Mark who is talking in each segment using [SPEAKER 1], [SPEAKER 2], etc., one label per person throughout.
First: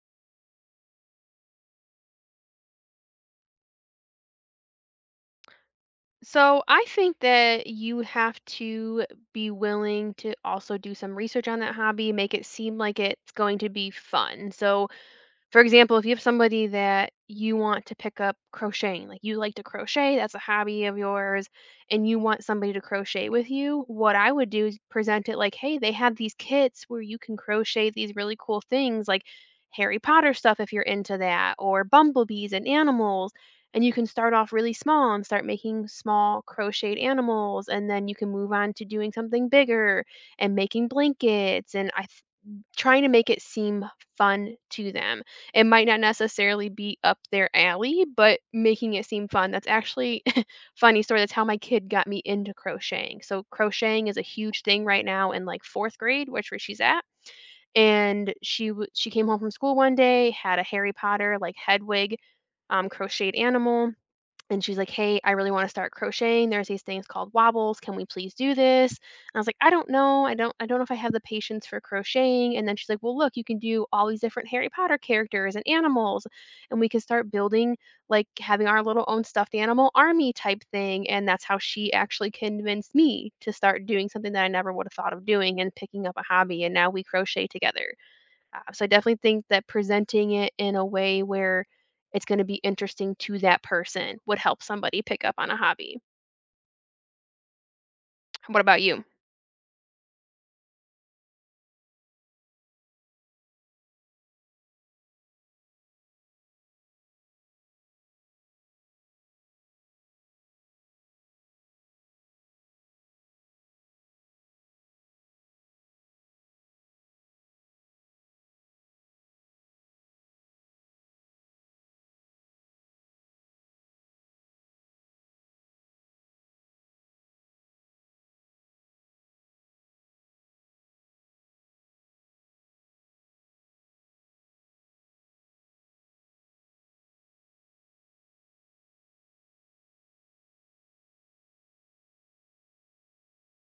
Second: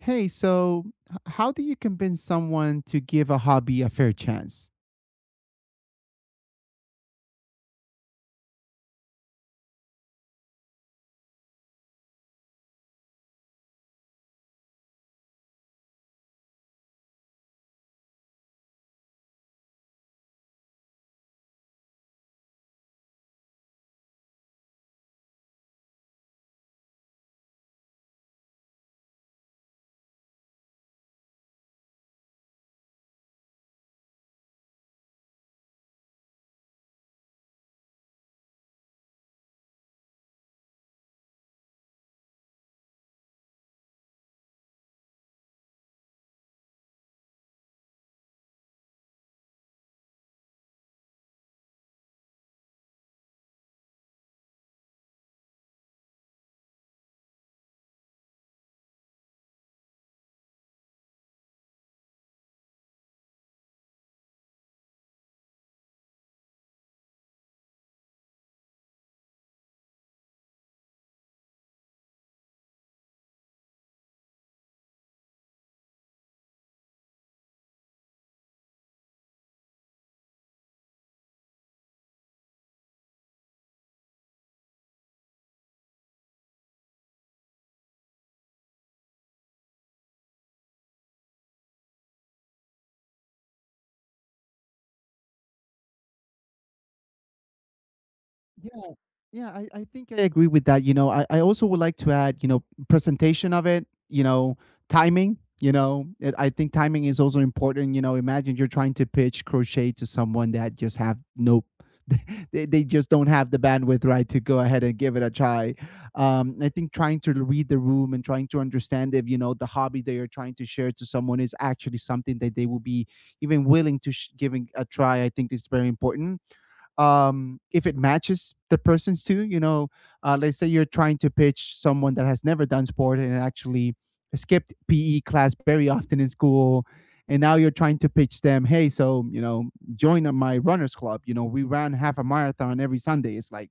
[SPEAKER 1] Hey, so how do you convince someone to give a hobby a fair chance?
[SPEAKER 2] So I think that you have to be willing to also do some research on that hobby, make it seem like it's going to be fun. So for example, if you have somebody that you want to pick up crocheting, like you like to crochet, that's a hobby of yours, and you want somebody to crochet with you, what I would do is present it like, hey, they have these kits where you can crochet these really cool things like Harry Potter stuff if you're into that, or bumblebees and animals. And you can start off really small and start making small crocheted animals, and then you can move on to doing something bigger and making blankets. And I Trying to make it seem fun to them. It might not necessarily be up their alley, but making it seem fun. That's actually, funny story. That's how my kid got me into crocheting. So crocheting is a huge thing right now, in like fourth grade, which where she's at. And she came home from school one day, had a Harry Potter like Hedwig, crocheted animal, and she's like, "Hey, I really want to start crocheting. There's these things called wobbles. Can we please do this?" And I was like, "I don't know. I don't know if I have the patience for crocheting." And then she's like, "Well, look, you can do all these different Harry Potter characters and animals, and we can start building like having our little own stuffed animal army type thing." And that's how she actually convinced me to start doing something that I never would have thought of doing and picking up a hobby, and now we crochet together. So I definitely think that presenting it in a way where it's going to be interesting to that person would help somebody pick up on a hobby. What about you?
[SPEAKER 1] Yeah, I think I agree with that. You know, I also would like to add, you know, presentation of it, you know, timing, I think timing is also important. You know, imagine you're trying to pitch crochet to someone that just have no, they just don't have the bandwidth, right, to go ahead and give it a try. I think trying to read the room and trying to understand if, you know, the hobby that you're trying to share to someone is actually something that they will be even willing to giving a try, I think is very important. Um, if it matches the person's too, you know. Let's say you're trying to pitch someone that has never done sport and actually skipped PE class very often in school, and now you're trying to pitch them, hey, so, you know, join my runners club, you know, we ran half a marathon every Sunday. It's like,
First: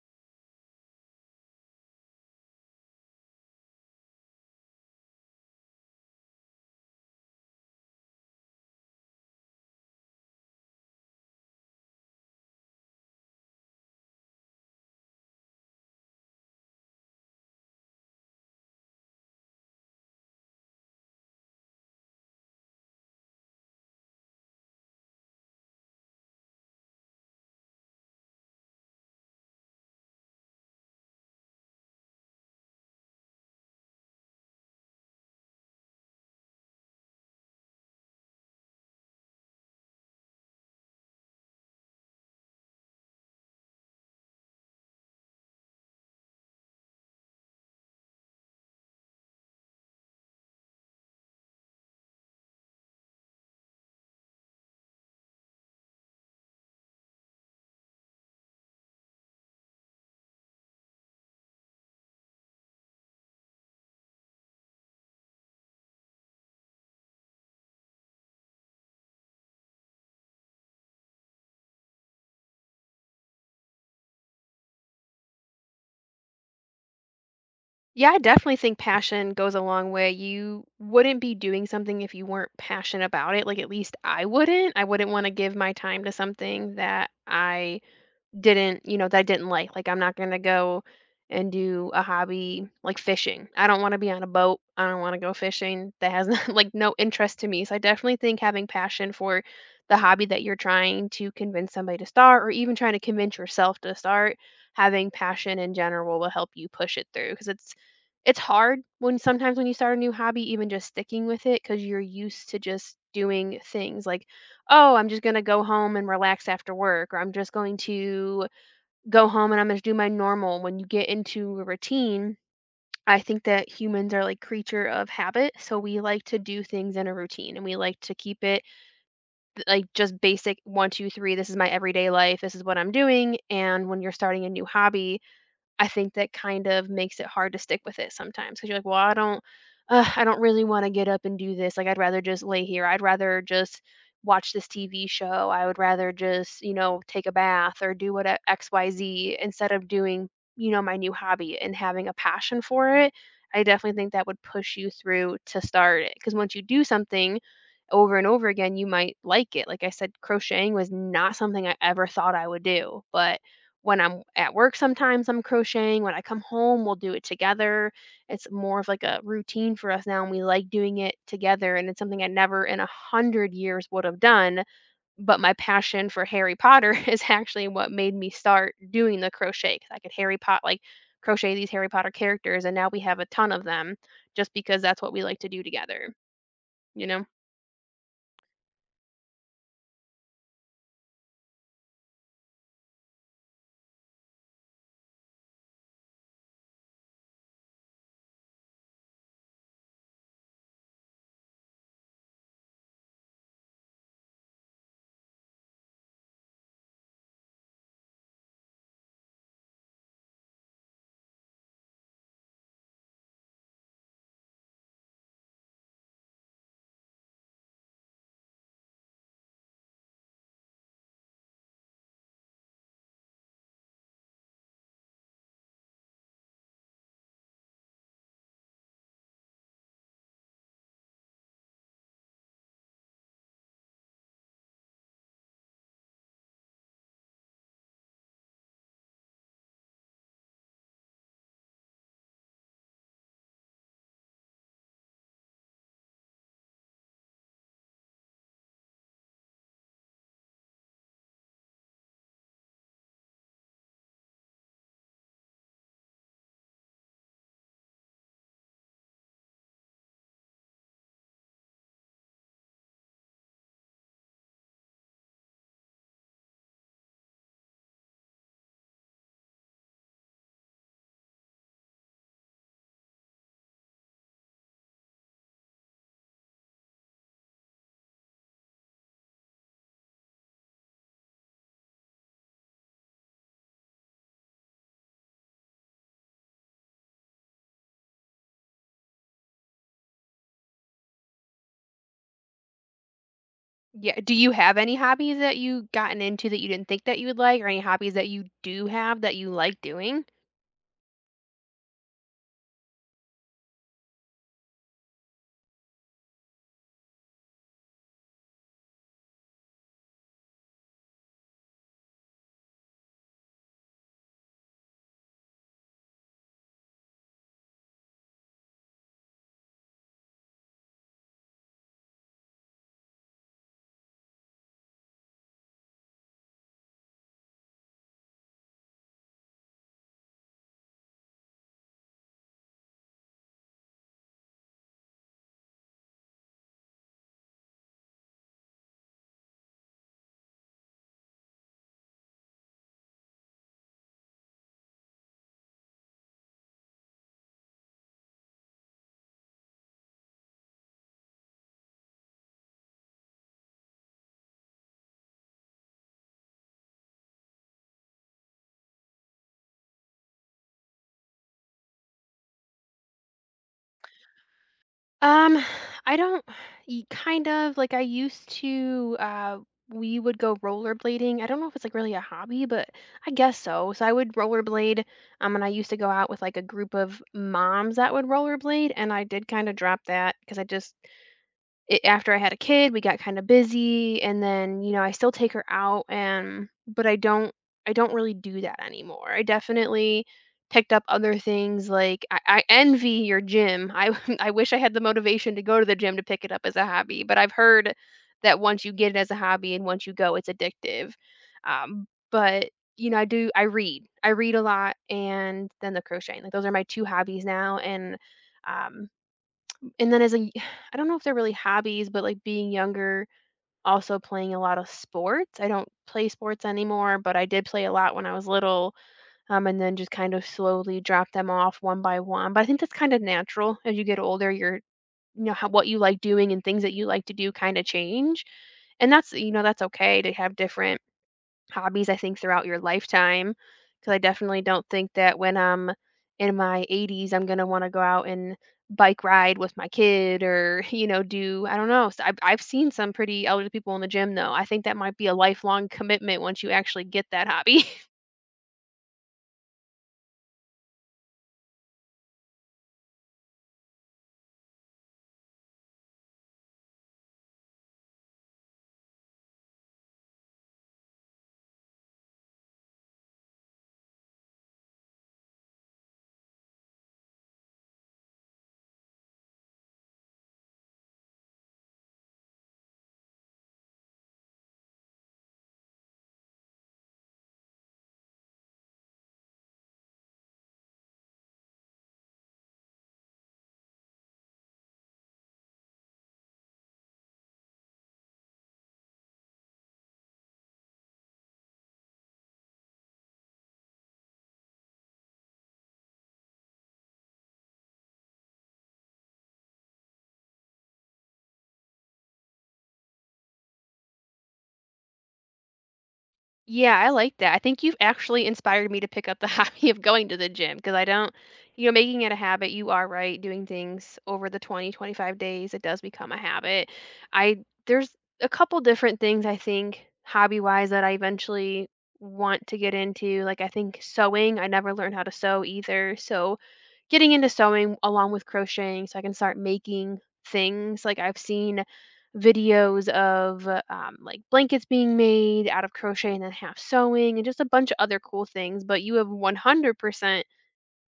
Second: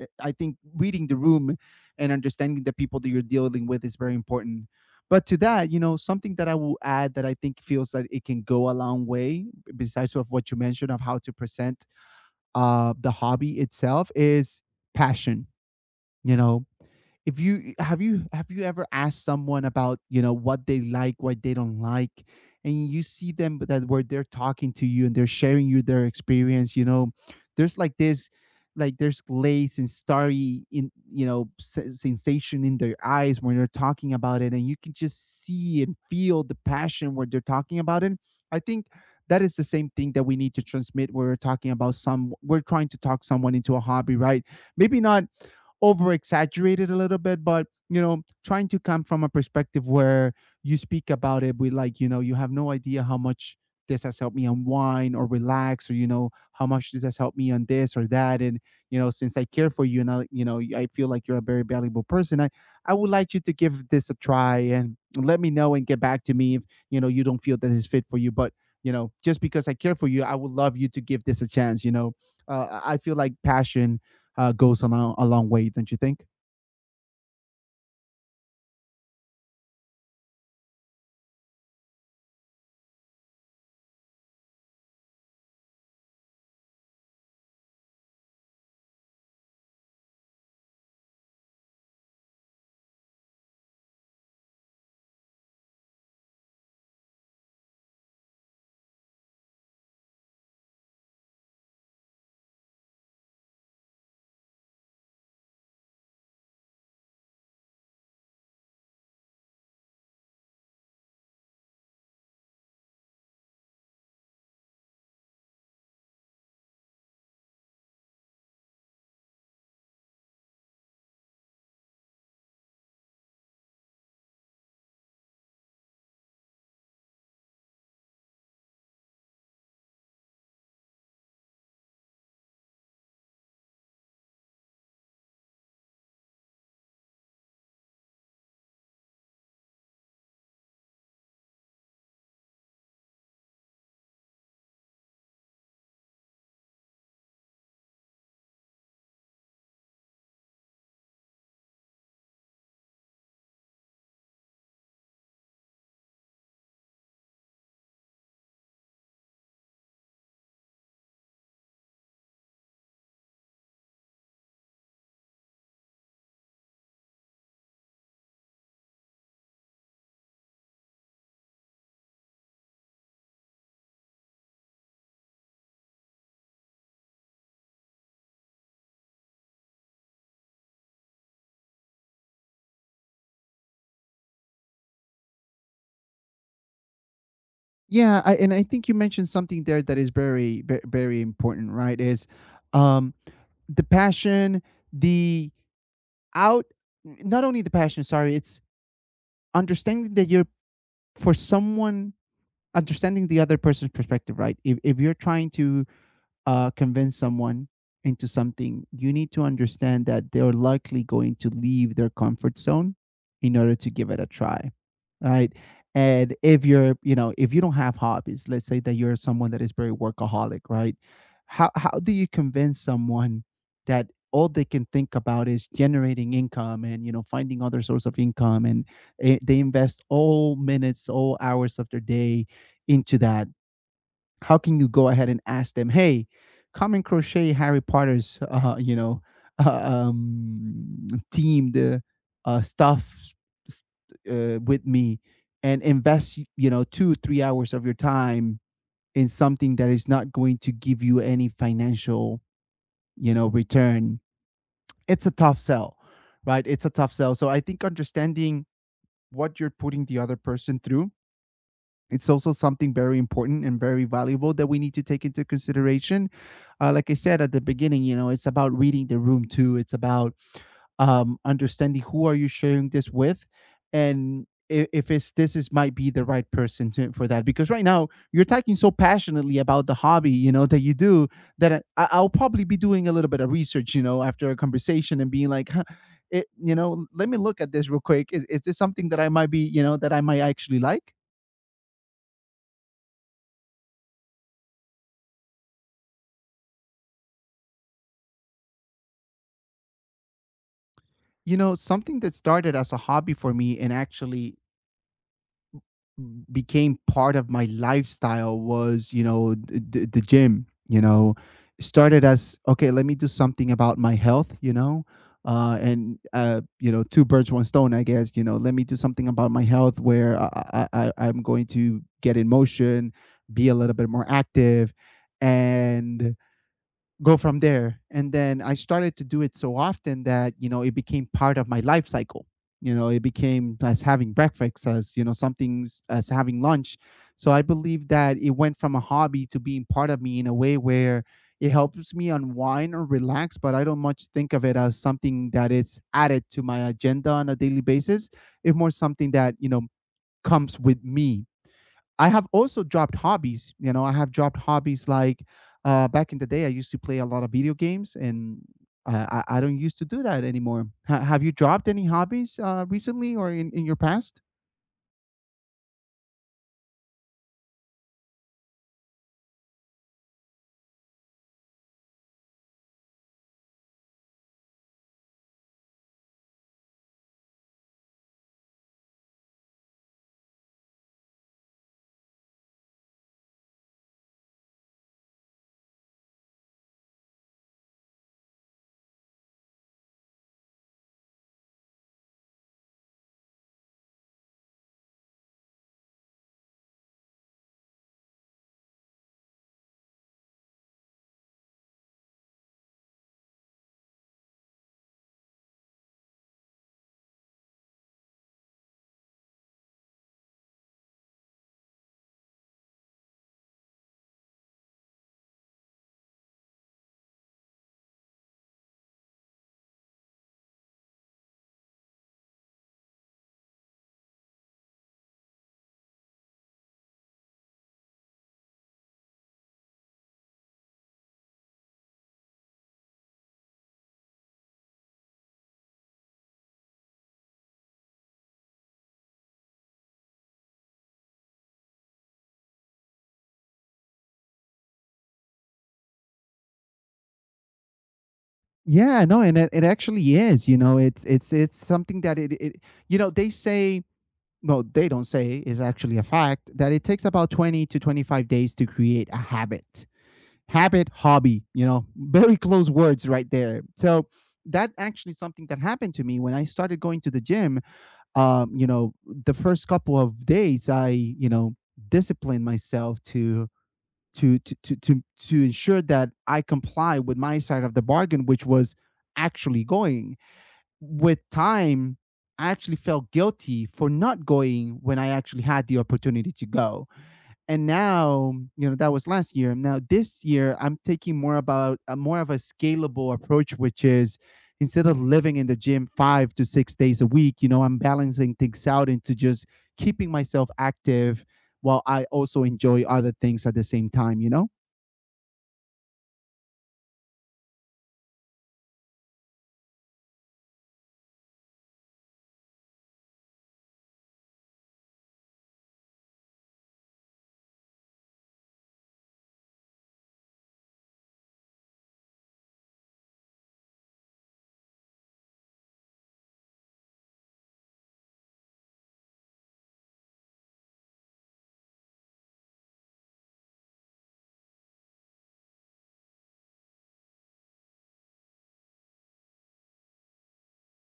[SPEAKER 1] I think reading the room and understanding the people that you're dealing with is very important. But to that, you know, something that I will add that I think feels that it can go a long way, besides of what you mentioned of how to present the hobby itself, is passion. You know, if you have, you have, you ever asked someone about, you know, what they like, what they don't like, and you see them that where they're talking to you and they're sharing you their experience, you know, there's like this, like there's glaze and starry in, you know, sensation in their eyes when they're talking about it, and you can just see and feel the passion where they're talking about it. I think that is the same thing that we need to transmit when we're talking about some, we're trying to talk someone into a hobby, right? Maybe not over exaggerated a little bit, but you know, trying to come from a perspective where you speak about it with, like, you know, you have no idea how much this has helped me unwind or relax, or you know, how much this has helped me on this or that. And you know, since I care for you and I, you know, I feel like you're a very valuable person. I would like you to give this a try and let me know and get back to me if you know you don't feel that it's fit for you. But you know, just because I care for you, I would love you to give this a chance. You know, I feel like passion goes a long way, don't you think?
[SPEAKER 2] Yeah, I definitely think passion goes a long way. You wouldn't be doing something if you weren't passionate about it. Like, at least I wouldn't. I wouldn't want to give my time to something that I didn't like. Like, I'm not gonna go and do a hobby like fishing. I don't wanna be on a boat. I don't wanna go fishing. That has, like, no interest to me. So I definitely think having passion for the hobby that you're trying to convince somebody to start, or even trying to convince yourself to start, having passion in general will help you push it through because it's hard when sometimes when you start a new hobby, even just sticking with it because 'cause you're used to just doing things like, "Oh, I'm just gonna go home and relax after work," or, "I'm just going to go home and I'm gonna do my normal." When you get into a routine, I think that humans are like creature of habit. So we like to do things in a routine and we like to keep it like just basic one, two, three. This is my everyday life. This is what I'm doing. And when you're starting a new hobby, I think that kind of makes it hard to stick with it sometimes because 'cause you're like, "Well, I don't really wanna get up and do this, like, I'd rather just lay here, I'd rather just watch this TV show, I would rather just, you know, take a bath or do what XYZ instead of doing, you know, my new hobby and having a passion for it." I definitely think that would push you through to start it, because once you do something over and over again, you might like it. Like I said, crocheting was not something I ever thought I would do, but when I'm at work sometimes I'm crocheting, when I come home we'll do it together. It's more of like a routine for us now and we like doing it together and it's something I never in a hundred years would have done. But my passion for Harry Potter is actually what made me start doing the crochet, because I could Harry Pot, like, crochet these Harry Potter characters, and now we have a ton of them just because that's what we like to do together, you know?
[SPEAKER 1] Yeah, I, and I think you mentioned something there that is very, very, very important, right? Is um, the passion, the out, not only the passion. Sorry, it's understanding that you're for someone, understanding the other person's perspective, right? If you're trying to convince someone into something, you need to understand that they're likely going to leave their comfort zone in order to give it a try, right? And if you're, you know, if you don't have hobbies, let's say that you're someone that is very workaholic, right? How do you convince someone that all they can think about is generating income and you know finding other source of income, and they invest all minutes, all hours of their day into that. How can you go ahead and ask them, "Hey, come and crochet Harry Potter's, you know, uh, um, themed stuff s- with me, and invest, you know, 2 3 hours of your time in something that is not going to give you any financial, you know, return." It's a tough sell, right? It's a tough sell. So I think understanding what you're putting the other person through, it's also something very important and very valuable that we need to take into consideration. Like I said at the beginning, you know, it's about reading the room too. It's about understanding who are you sharing this with, and if it's, this is might be the right person to, for that. Because right now you're talking so passionately about the hobby, you know, that you do, that I, I'll probably be doing a little bit of research, you know, after a conversation and being like, huh, it, you know, let me look at this real quick. Is this something that I might be, you know, that I might actually like?
[SPEAKER 2] Yeah, do you have any hobbies that you gotten into that you didn't think that you would like, or any hobbies that you do have that you like doing?
[SPEAKER 1] You know, something that started as a hobby for me and actually became part of my lifestyle was, you know, gym. You know, started as, okay, let me do something about my health. You know, and you know, two birds, one stone. I guess, you know, let me do something about my health where I, I'm going to get in motion, be a little bit more active, and go from there. And then I started to do it so often that, you know, it became part of my life cycle. You know, it became as having breakfast, as, you know, something, as having lunch. So I believe that it went from a hobby to being part of me in a way where it helps me unwind or relax, but I don't much think of it as something that is added to my agenda on a daily basis. It's more something that, you know, comes with me. I have also dropped hobbies. You know, I have dropped hobbies, like back in the day, I used to play a lot of video games, and I, I don't used to do that anymore. Have you dropped any hobbies recently or in your past?
[SPEAKER 2] Um, I don't, y kind of, like, I used to, we would go rollerblading. I don't know if it's, like, really a hobby, but I guess so. So I would rollerblade, and I used to go out with, like, a group of moms that would rollerblade, and I did kinda drop that because I after I had a kid, we got kinda busy, and then, you know, I still take her out and but I don't really do that anymore. I definitely picked up other things, like, I envy your gym. I I wish I had the motivation to go to the gym to pick it up as a hobby, but I've heard that once you get it as a hobby and once you go, it's addictive. Um, but, you know, I do I read. I read a lot, and then the crocheting, like, those are my two hobbies now, um and then as a y I don't know if they're really hobbies, but, like, being younger, also playing a lot of sports. I don't play sports anymore, but I did play a lot when I was little, and then just kind of slowly drop them off one by one. But I think that's kind of natural. As you get older, your, you know, how what you like doing and things that you like to do kinda change. And that's, you know, that's okay to have different hobbies, I think, throughout your lifetime, because I definitely don't think that when I'm in my 80s, I'm gonna wanna go out and bike ride with my kid, or, you know, do, I don't know. So I have I've seen some pretty elderly people in the gym, though. I think that might be a lifelong commitment once you actually get that hobby.
[SPEAKER 1] Yeah, no, and it actually is. You know, it's something that it, you know they say, well, they don't say, is actually a fact that it takes about 20 to 25 days to create a habit. Habit, hobby, you know, very close words right there. So that actually something that happened to me when I started going to the gym. You know, the first couple of days, I, you know, disciplined myself to to to to, to ensure that I comply with my side of the bargain, which was actually going. With time, I actually felt guilty for not going when I actually had the opportunity to go. And now, you know, that was last year. Now this year, I'm taking more about, more of a scalable approach, which is, instead of living in the gym 5 to 6 days a week, you know, I'm balancing things out into just keeping myself active while I also enjoy other things at the same time, you know?
[SPEAKER 2] Yeah, I like that. I think you've actually inspired me to pick up the, hobby of going to the gym, because I don't, you know, making it a habit, you are right, doing things over the 20, 25 days, it does become a habit. I, there's a couple different things I think hobby wise that I eventually want to get into. Like, I think sewing, I never learned how to sew either. So, getting into sewing along with crocheting so I can start making things. Like I've seen videos of like blankets being made out of crochet and then half sewing and just a bunch of other cool things. But you have 100%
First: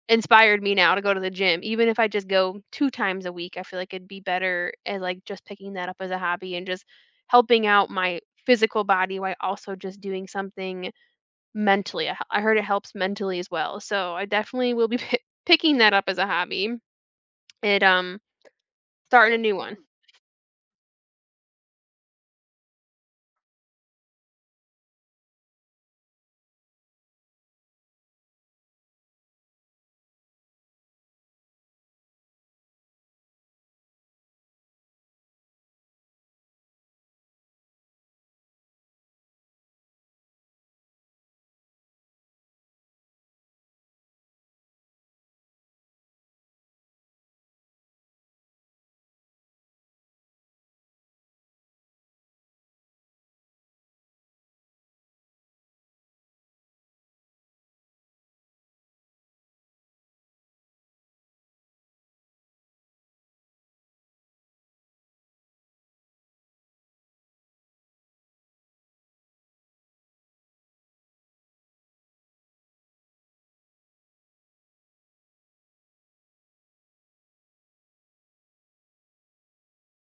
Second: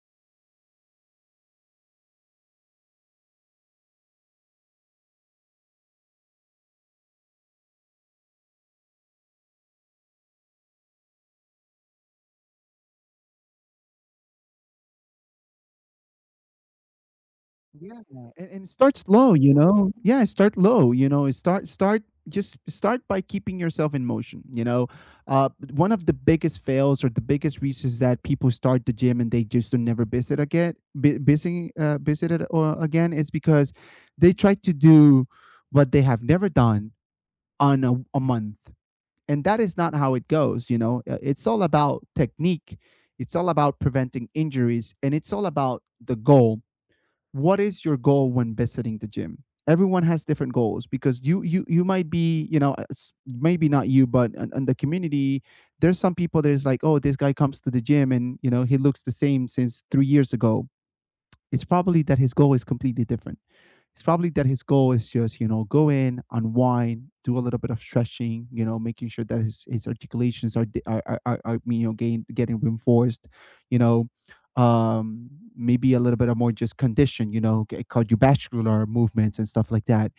[SPEAKER 2] inspired me now to go to the gym. Even if I just go 2 times a week, I feel like it'd be better at like just picking that up as a hobby and just helping out my physical body while also just doing something mentally. I heard it helps mentally as well. So I definitely will be picking that up as a hobby. It,
[SPEAKER 1] Yeah,
[SPEAKER 2] um
[SPEAKER 1] and start slow,
[SPEAKER 2] Starting a
[SPEAKER 1] you
[SPEAKER 2] new one.
[SPEAKER 1] know? Yeah, start low, you know? Start start Just start by keeping yourself in motion, you know? Uh, One of the biggest fails or the biggest reasons that people start the gym and they just don't never visit again, visit it or again, is because they try to do what they have never done on a month. And that is not how it goes, you know? It's all about technique. It's all about preventing injuries, and it's all about the goal. What is your goal when visiting the gym? Everyone has different goals, because you might be, you know, maybe not you, but in the community, there's some people that is like, oh, this guy comes to the gym and, you know, he looks the same since 3 years ago. It's probably that his goal is completely different. It's probably that his goal is just, you know, go in, unwind, do a little bit of stretching, you know, making sure that his articulations are, you know, getting reinforced, you know. um Maybe a little bit of more just condition, you know, cardiovascular movements and stuff like that,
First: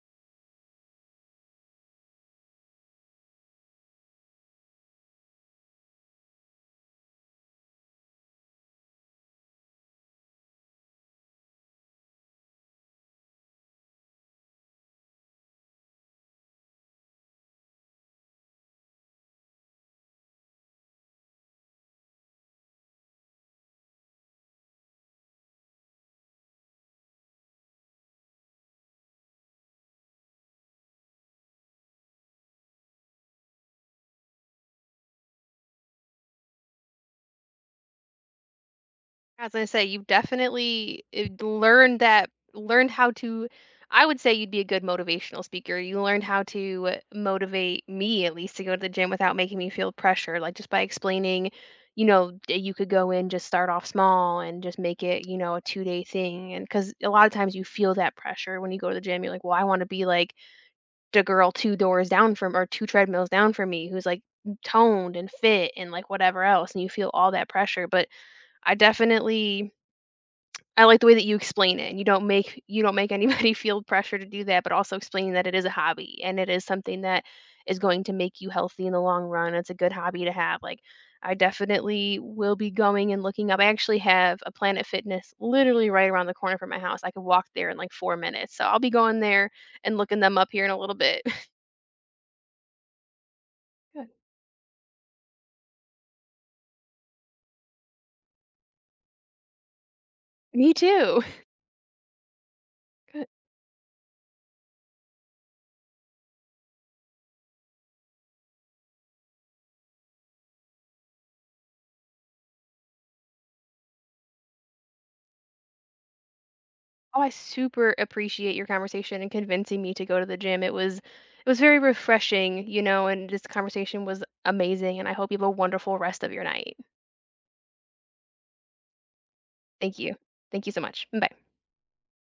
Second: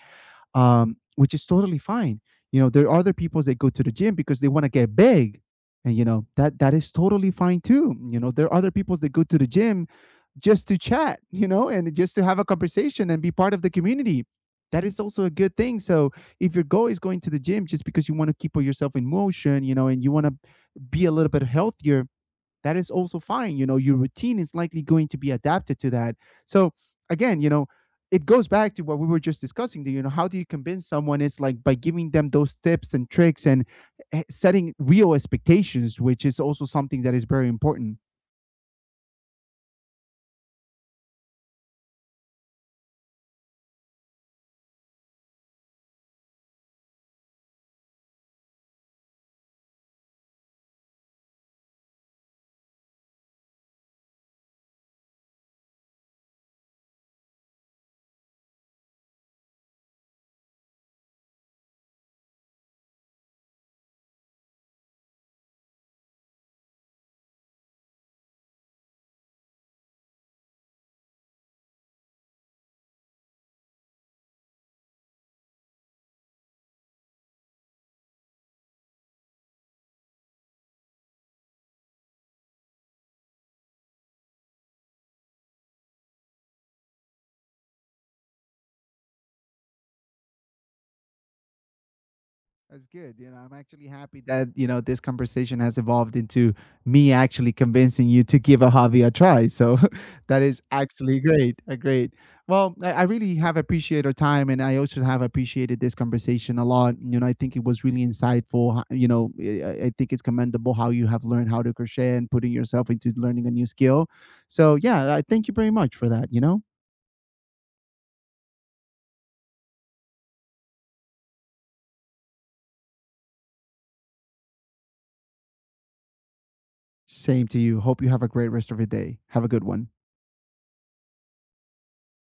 [SPEAKER 1] which is totally fine. You know, there are other people that go to the gym because they want to get big, and you know that is totally fine too. You know, there are other people that go to the gym just to chat, you know, and just to have a conversation and be part of the community. That is also a good thing. So if your goal is going to the gym just because you want to keep yourself in motion, you know, and you want to be a little bit healthier, that is also fine. You know, your routine is likely going to be adapted to that. So again, you know, it goes back to what we were just discussing. You know, how do you convince someone? It's like by giving them those tips and tricks, and setting real expectations, which is also something that is very important.
[SPEAKER 2] As I say, you've definitely, learned that, learned how to, I would say you'd be a good motivational speaker. You learned how to motivate me, at least, to go to the gym without making me feel pressure, like, just by explaining, you know, that you could go in, just start off small and just make it, you know, a 2-day thing. And because a lot of times you feel that pressure when you go to the gym, you're like, "Well, I wanna be like the girl two doors down from, or two treadmills down from me, who's like toned and fit and like whatever else," and you feel all that pressure. But i definitely I like the way that you explain it, and you don't make anybody feel pressure to do that, but also explaining that it is a hobby and it is something that is going to make you healthy in the long run. It's a good hobby to have. Like, I definitely will be going and looking up, I actually have a Planet Fitness literally right around the corner from my house, I could walk there in like 4 minutes, so I'll be going there and looking them up here in a little bit.
[SPEAKER 1] That's good. You know, I'm actually happy that, you know, this conversation has evolved into me actually convincing you to give a hobby a try. So that is
[SPEAKER 2] Me
[SPEAKER 1] actually
[SPEAKER 2] too.
[SPEAKER 1] great. A great. Well, I
[SPEAKER 2] Good.
[SPEAKER 1] really have appreciated our time, and I also have appreciated this conversation a lot. You know, I think it was really insightful. You know, I, I think it's commendable how you have learned how to crochet and putting yourself into learning a new skill. So yeah, I thank you very much for that, you know?
[SPEAKER 2] Oh, I super appreciate your conversation and convincing me to go to the gym. It was very refreshing, you know, and this conversation was amazing, and I hope you have a wonderful rest of your night.
[SPEAKER 1] Same to you. Hope you have a great rest of your day. Have a good one.
[SPEAKER 2] Thank you. Thank you so much. Bye.